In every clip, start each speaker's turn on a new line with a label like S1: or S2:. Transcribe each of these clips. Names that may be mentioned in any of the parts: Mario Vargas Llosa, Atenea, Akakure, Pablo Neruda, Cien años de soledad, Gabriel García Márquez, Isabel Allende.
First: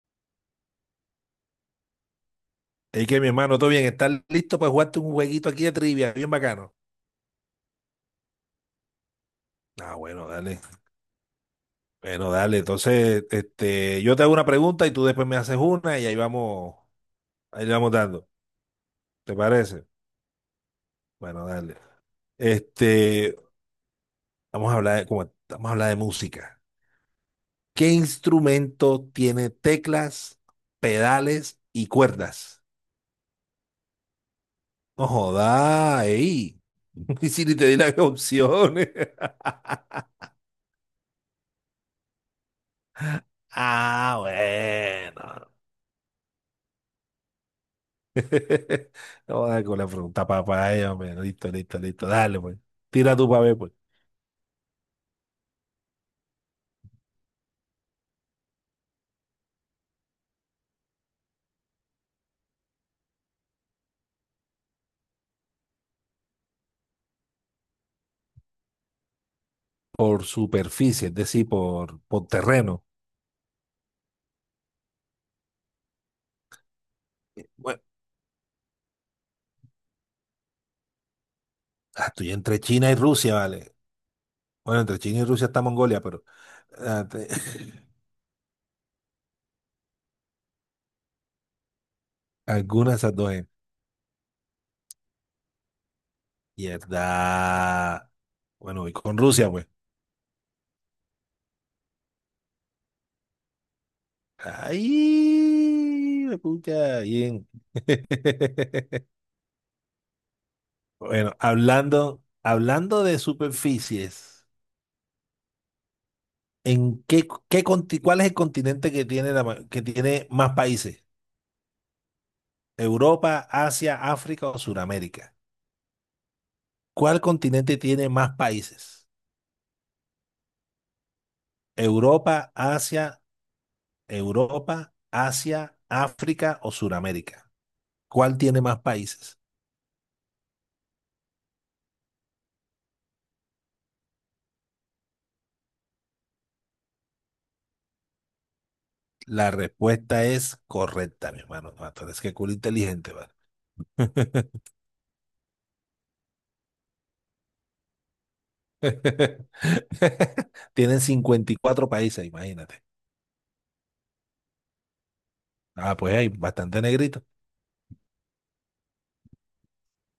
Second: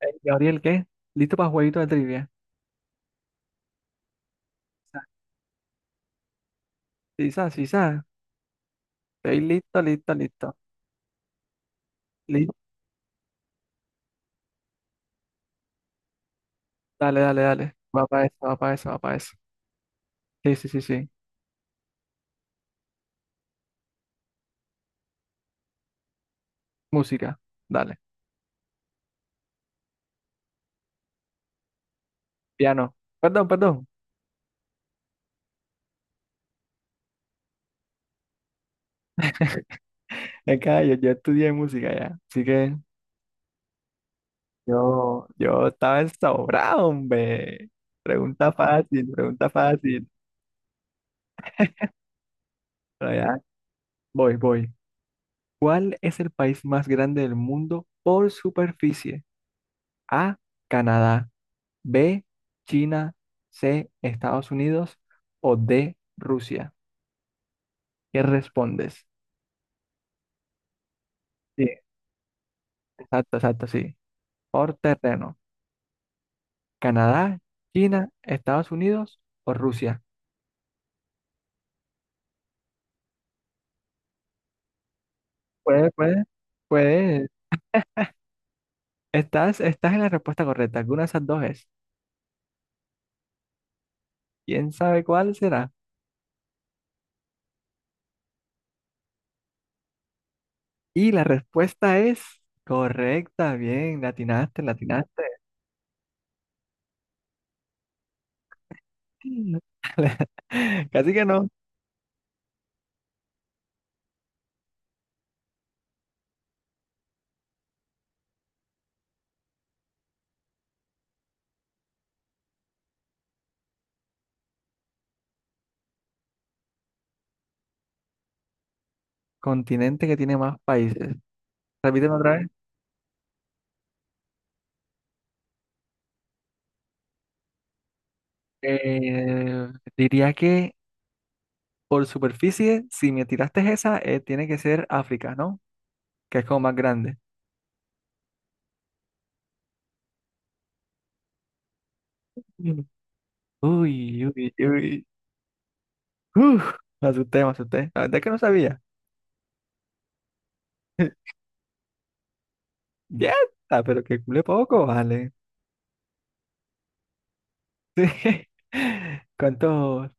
S1: Gabriel, ¿qué? ¿Listo para jueguito de trivia?
S2: Es que mi hermano, todo bien, ¿estás listo para jugarte un jueguito aquí de trivia? Bien bacano.
S1: Sí, sa, sí, sa. Estoy listo,
S2: Ah,
S1: listo,
S2: bueno,
S1: listo.
S2: dale. Bueno,
S1: Listo.
S2: dale. Entonces, este, yo te hago una pregunta y tú después me haces una y ahí vamos,
S1: Dale, dale,
S2: ahí le
S1: dale.
S2: vamos
S1: Va para
S2: dando.
S1: eso, va para eso, va para eso.
S2: ¿Te parece?
S1: Sí, sí, sí, sí.
S2: Bueno, dale. Este, vamos a hablar de, como, vamos a hablar de música.
S1: Música.
S2: ¿Qué
S1: Dale.
S2: instrumento tiene teclas, pedales y cuerdas?
S1: Piano. Perdón, perdón.
S2: No joda, ey. Y si ni te di las opciones.
S1: Es que yo estudié música ya. Así que
S2: Ah,
S1: yo,
S2: bueno.
S1: yo estaba sobrado, hombre. Pregunta fácil,
S2: No,
S1: pregunta
S2: con la
S1: fácil.
S2: pregunta papaya, hombre. Listo, listo, listo. Dale, pues.
S1: Pero
S2: Tira tu
S1: ya,
S2: para ver, pues.
S1: voy. ¿Cuál es el país más grande del mundo por superficie? A, Canadá. B, China. C, Estados Unidos o D, Rusia. ¿Qué respondes?
S2: Por superficie, es decir,
S1: Sí,
S2: por terreno.
S1: exacto, exacto, sí. Por terreno, Canadá,
S2: Bueno,
S1: China, Estados Unidos o Rusia.
S2: estoy entre China y Rusia, vale. Bueno, entre China y Rusia está
S1: Puede,
S2: Mongolia, pero
S1: puede,
S2: ah, te-
S1: puede. Estás en la respuesta correcta. Alguna de esas dos es.
S2: Alguna de esas dos es.
S1: ¿Quién sabe cuál será?
S2: Mierda. Bueno, voy con Rusia, pues.
S1: Y la respuesta es correcta. Bien, latinaste, latinaste.
S2: Ay, me pucha, bien.
S1: Casi que
S2: Bueno,
S1: no.
S2: hablando de superficies. ¿En qué, qué conti- Cuál es el continente que tiene, que tiene más países? ¿Europa, Asia, África o Sudamérica? ¿Cuál continente tiene más países?
S1: Continente que tiene más países. Repíteme otra vez.
S2: ¿Europa, Asia, Europa, Asia, África o Sudamérica? ¿Cuál tiene más países?
S1: Eh, diría que por superficie, si me tiraste esa, tiene que ser África, ¿no? Que es como más grande.
S2: La respuesta es correcta, mi hermano. No, tú eres que culo
S1: Mm.
S2: inteligente, ¿vale?
S1: Uy, uy, uy. Uf, me asusté, me asusté. La verdad es que no sabía.
S2: Tienen 54 países, imagínate.
S1: Ya, está, pero que cule poco, vale.
S2: Ah, pues hay bastante negrito.
S1: Sí. ¿Cuántos?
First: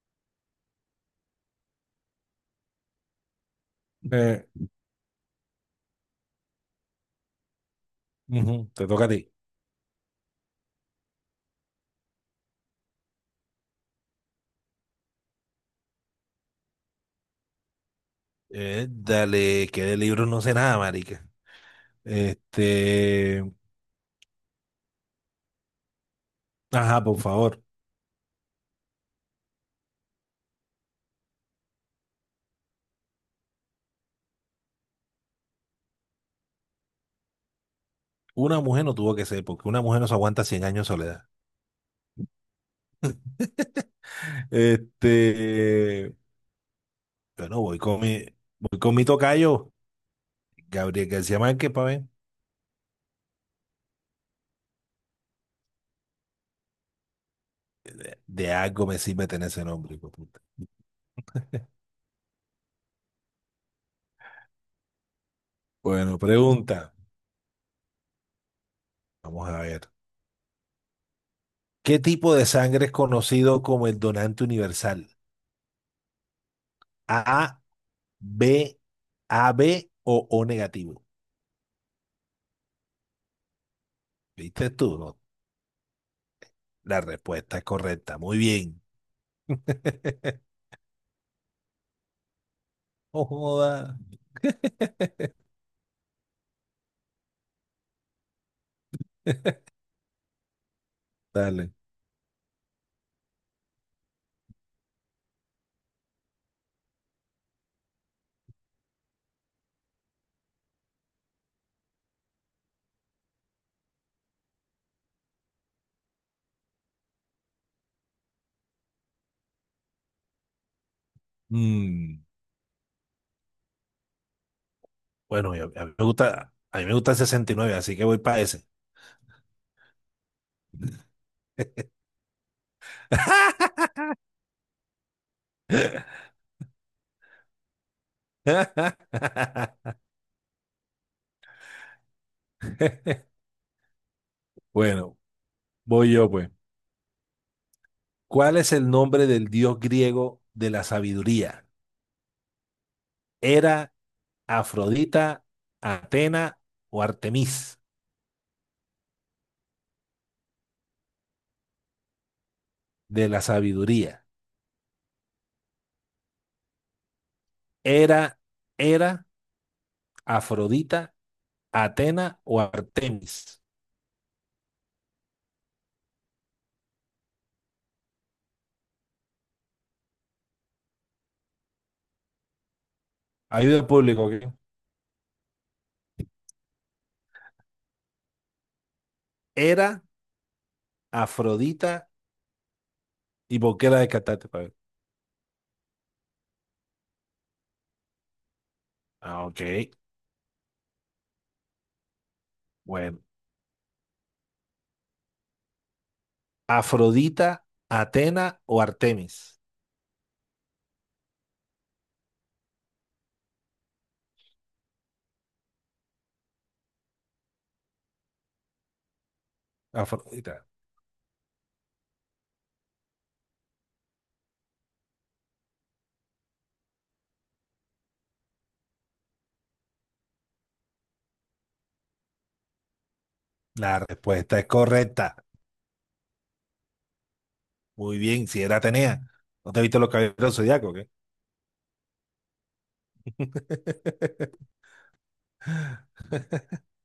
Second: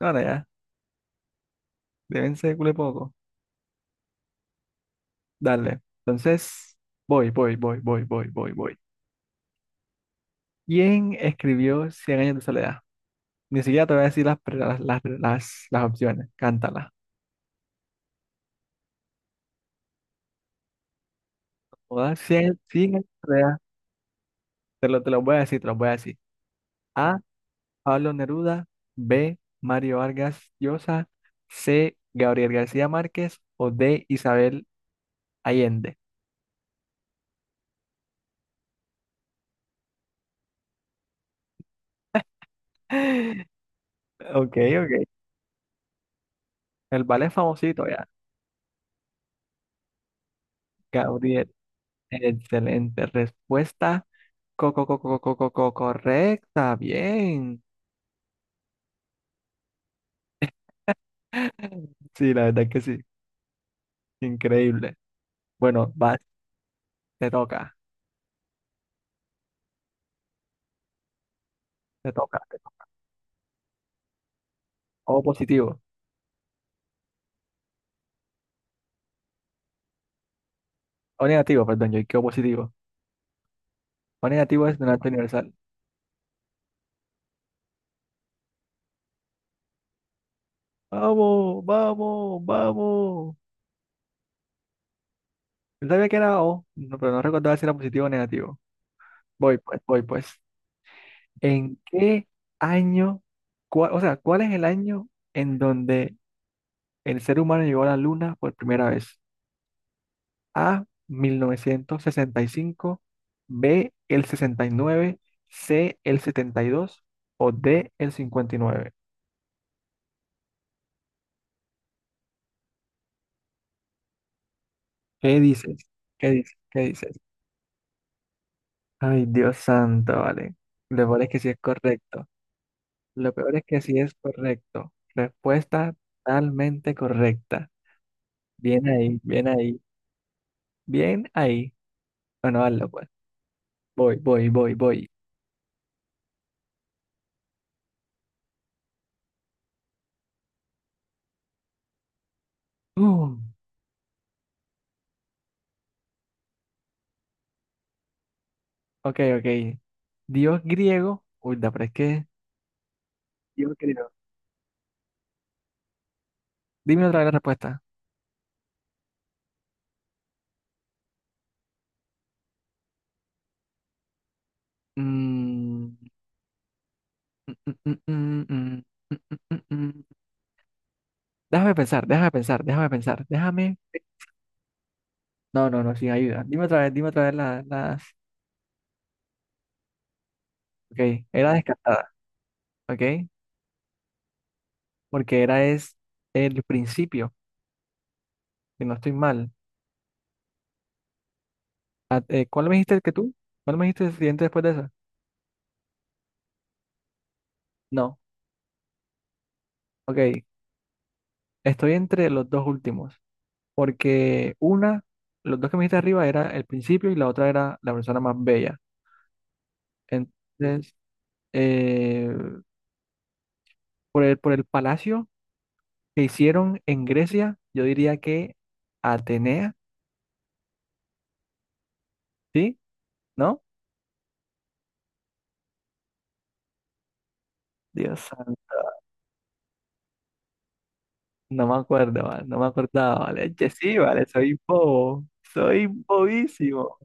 S1: No, no, ya. Deben ser cule poco.
S2: Eh,
S1: Dale. Entonces, voy, voy, voy, voy, voy, voy,
S2: ujú,
S1: voy.
S2: te toca a ti.
S1: ¿Quién escribió Cien años de soledad? Ni siquiera te voy a decir las, pre- las opciones. Cántala.
S2: Dale, que de libros no sé nada, marica.
S1: Todas, Cien años de
S2: Este,
S1: soledad. Te lo voy a decir.
S2: ajá,
S1: A.
S2: por favor.
S1: Pablo Neruda. B. Mario Vargas Llosa. C. Gabriel García Márquez. O D. Isabel Allende.
S2: Una mujer no tuvo que ser, porque una mujer no se aguanta 100 años de soledad.
S1: Ok, ok.
S2: Este,
S1: El ballet es
S2: bueno, voy
S1: famosito
S2: con
S1: ya.
S2: mi, voy con mi tocayo, Gabriel García
S1: Gabriel,
S2: Márquez, pa' ver.
S1: excelente respuesta. Correcta. Bien.
S2: De algo me sirve tener ese nombre, hijo de puta.
S1: Sí, la verdad es que sí. Increíble. Bueno,
S2: Bueno, pregunta.
S1: te toca,
S2: Vamos a ver. ¿Qué
S1: te
S2: tipo
S1: toca.
S2: de
S1: Te toca.
S2: sangre es conocido como el donante universal?
S1: O positivo.
S2: A, B, AB o O negativo.
S1: O negativo, perdón, yo dije O positivo. O negativo
S2: ¿Viste
S1: es
S2: tú?
S1: donante
S2: No.
S1: universal.
S2: La respuesta es correcta. Muy bien.
S1: Vamos, vamos,
S2: No
S1: vamos.
S2: joda.
S1: Yo sabía que era O, pero no recordaba si era positivo o negativo. Voy pues, voy pues.
S2: Dale.
S1: ¿En qué año, cuál es el año en donde el ser humano llegó a la Luna por primera vez? A, 1965, B, el 69, C, el 72 o D, el 59.
S2: Mm,
S1: ¿Qué
S2: bueno,
S1: dices?
S2: a mí me
S1: ¿Qué dices?
S2: gusta,
S1: ¿Qué
S2: a mí me gusta
S1: dices?
S2: el 69, así que voy para ese.
S1: Ay, Dios santo, vale. Lo peor es que sí es correcto. Lo peor es que sí es correcto. Respuesta totalmente correcta. Bien ahí, bien ahí, bien ahí. Bueno, hazlo pues. Voy, voy, voy, voy.
S2: Bueno, voy yo pues. ¿Cuál es el nombre del dios griego de la sabiduría?
S1: Uh,
S2: ¿Era Afrodita, Atena o Artemis
S1: ok, ok. Dios griego. Uy, pero es que.
S2: de la
S1: Dios griego.
S2: sabiduría?
S1: Dime otra vez la respuesta.
S2: ¿Era, era Afrodita, Atena o Artemis?
S1: Mm, mm, mm, mm, mm, mm, mm, mm, mm. Déjame pensar, déjame pensar, déjame pensar. Déjame.
S2: Ayuda al público, ¿ok?
S1: No, no, no, sin ayuda. Dime otra vez, las.
S2: ¿Era
S1: Ok, era
S2: Afrodita
S1: descartada, ok.
S2: y Boquera de Catate pa' ver?
S1: Porque era es el principio. Si no estoy
S2: Ah,
S1: mal.
S2: ok.
S1: ¿Cuál me dijiste que
S2: Bueno.
S1: tú? ¿Cuál me dijiste el siguiente después de esa?
S2: Afrodita,
S1: No,
S2: Atena o Artemis.
S1: ok. Estoy entre los dos últimos, porque una, los dos que me dijiste arriba era el principio y la otra era la persona más bella.
S2: Afrodita.
S1: Entonces, eh, por el palacio que hicieron en Grecia, yo diría que Atenea, ¿sí? ¿No?
S2: La respuesta es correcta. Muy
S1: Dios
S2: bien, si
S1: santo,
S2: era Atenea. ¿No te viste los caballeros del zodiaco o qué?
S1: no me acuerdo, vale, no me acordaba, vale. Che, sí, vale, soy bobo, soy bobísimo,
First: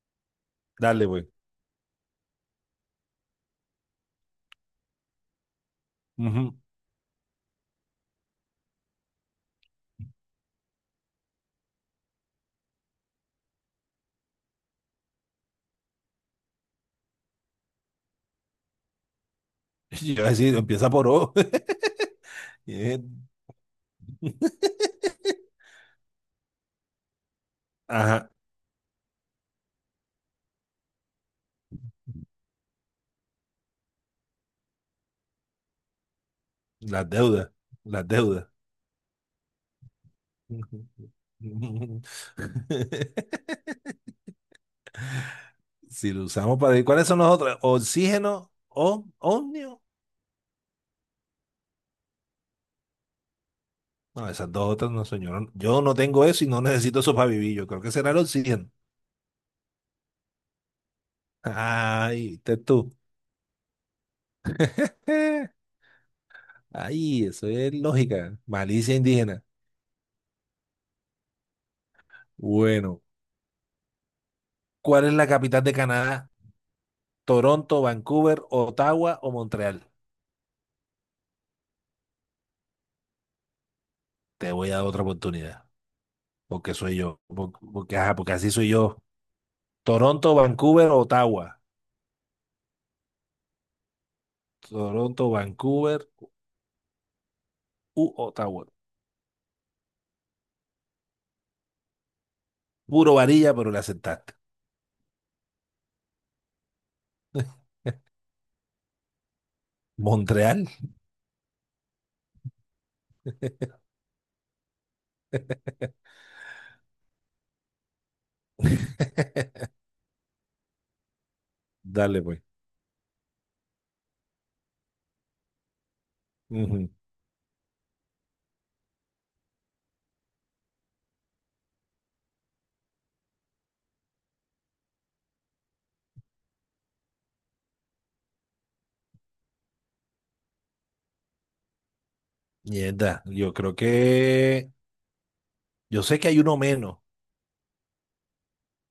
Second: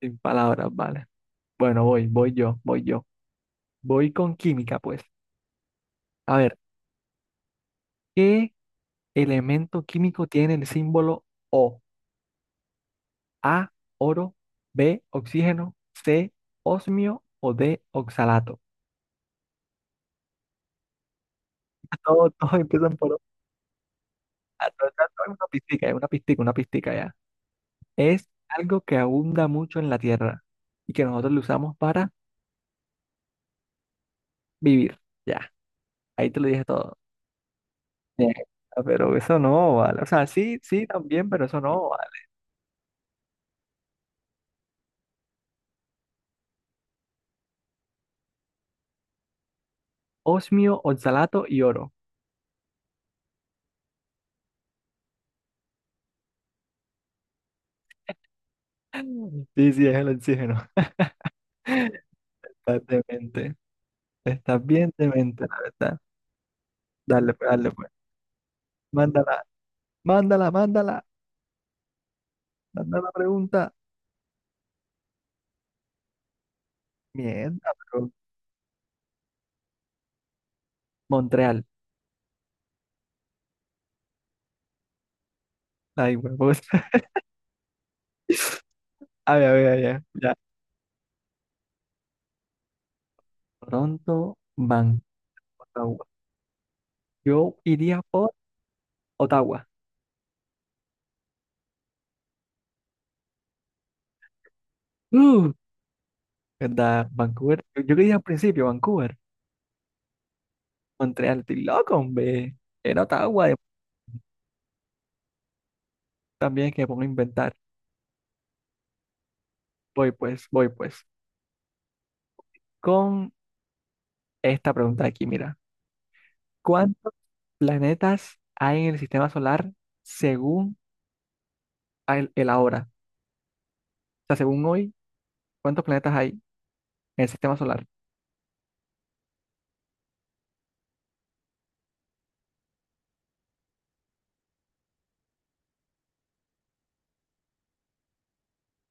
S1: sin palabras, vale.
S2: Dale, güey.
S1: Bueno, voy yo, voy yo. Voy con química, pues. A
S2: Ujú.
S1: ver, ¿qué elemento químico tiene el símbolo O? A, oro, B, oxígeno, C, osmio o D, oxalato.
S2: Yo iba a decir, empieza por O.
S1: Todos empiezan por O.
S2: Bien.
S1: Ah, todo es una pistica ya. Es
S2: Ajá,
S1: algo que abunda mucho en la Tierra y que nosotros lo usamos para vivir. Ya, ahí te lo dije todo.
S2: las deudas, las
S1: Bien.
S2: deudas.
S1: Ah, pero eso no vale. O sea, sí, sí, también, pero eso no vale.
S2: Si lo usamos para... ¿Y cuáles son los otros? ¿Oxígeno o ómnio?
S1: Osmio, oxalato y oro.
S2: No, esas dos otras no, señor. Yo no tengo eso y no necesito eso para vivir. Yo creo que será el oxígeno.
S1: Sí, sí, es el oxígeno.
S2: Ay, viste
S1: Estás
S2: tú.
S1: demente. Estás bien demente,
S2: Eh,
S1: la verdad.
S2: ay,
S1: Dale,
S2: eso
S1: pues, dale,
S2: es
S1: pues.
S2: lógica. Malicia indígena.
S1: Mándala, mándala, mándala. Manda
S2: Bueno,
S1: la pregunta.
S2: ¿cuál es la capital de Canadá?
S1: Mierda,
S2: ¿Toronto,
S1: pero.
S2: Vancouver, Ottawa o Montreal?
S1: Montreal.
S2: Te voy a dar otra oportunidad.
S1: Ay, huevos.
S2: Porque soy yo. Porque, ajá, porque así soy yo.
S1: A ver, a ver, a ver. Ya.
S2: Toronto, Vancouver, Ottawa.
S1: Toronto, Vancouver,
S2: Toronto,
S1: Ottawa.
S2: Vancouver
S1: Yo iría
S2: u
S1: por
S2: Ottawa.
S1: Ottawa.
S2: Puro varilla, pero la aceptaste.
S1: Uh, ¿Verdad? Vancouver. Yo quería al principio Vancouver.
S2: Montreal.
S1: Montreal, estoy loco, hombre. Era Ottawa. Y también que me pongo a inventar. Voy pues, voy pues.
S2: Dale, pues.
S1: Con esta pregunta de aquí, mira.
S2: Ujú.
S1: ¿Cuántos planetas hay en el sistema solar según el ahora? O sea, según hoy, ¿cuántos planetas hay en el sistema solar?
S2: Mierda, yo creo que. Yo sé que hay uno menos,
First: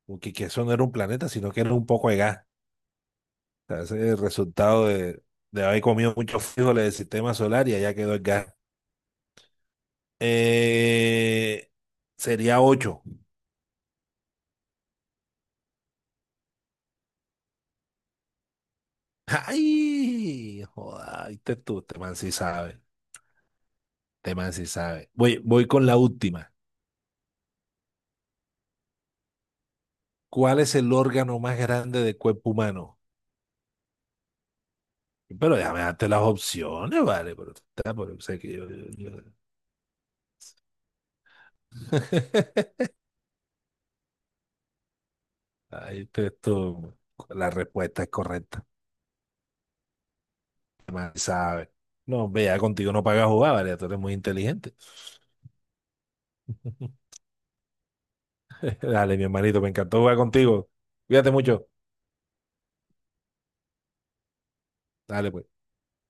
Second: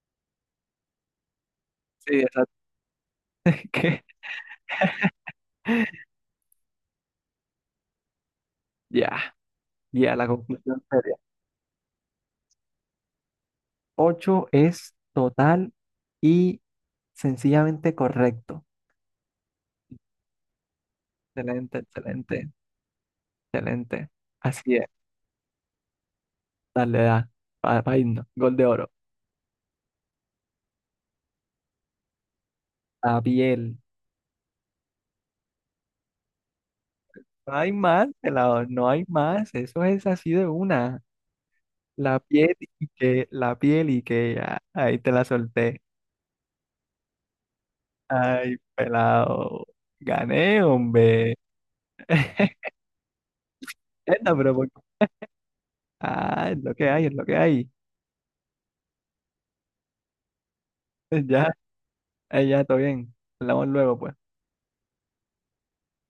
S2: porque que eso no era un planeta, sino que era un poco
S1: Sí,
S2: de gas.
S1: exacto.
S2: O sea, ese
S1: que
S2: es el resultado de haber comido muchos frijoles del sistema solar y allá quedó el gas.
S1: ya, ya, la conclusión seria
S2: Eh, sería 8.
S1: ocho es total y sencillamente correcto.
S2: ¡Ay! Joda, viste
S1: Excelente,
S2: tú, este man sí
S1: excelente,
S2: sabe.
S1: excelente.
S2: Este man sí
S1: Así es.
S2: sabe. Voy con la última.
S1: Dale, da. Para irnos. Gol de oro.
S2: ¿Cuál es el órgano más grande del cuerpo humano?
S1: La piel.
S2: Pero déjame darte las opciones, vale,
S1: No
S2: pero tú
S1: hay
S2: estás
S1: más,
S2: o sea que
S1: pelado,
S2: yo,
S1: no
S2: yo-
S1: hay
S2: yo-
S1: más. Eso es así de una. La piel y que, la piel y que ya, ahí te la solté.
S2: Ahí te- tú- la respuesta es
S1: Ay,
S2: correcta,
S1: pelado. Gané,
S2: más
S1: hombre.
S2: sabe. No, vea, contigo no paga jugar, vale, tú eres muy
S1: Esta, pero por-
S2: inteligente.
S1: Ah, es lo que hay, es lo que hay.
S2: Dale, mi hermanito, me encantó jugar contigo. Cuídate
S1: Ya,
S2: mucho.
S1: ya, todo bien. Hablamos luego, pues.
S2: Dale, pues.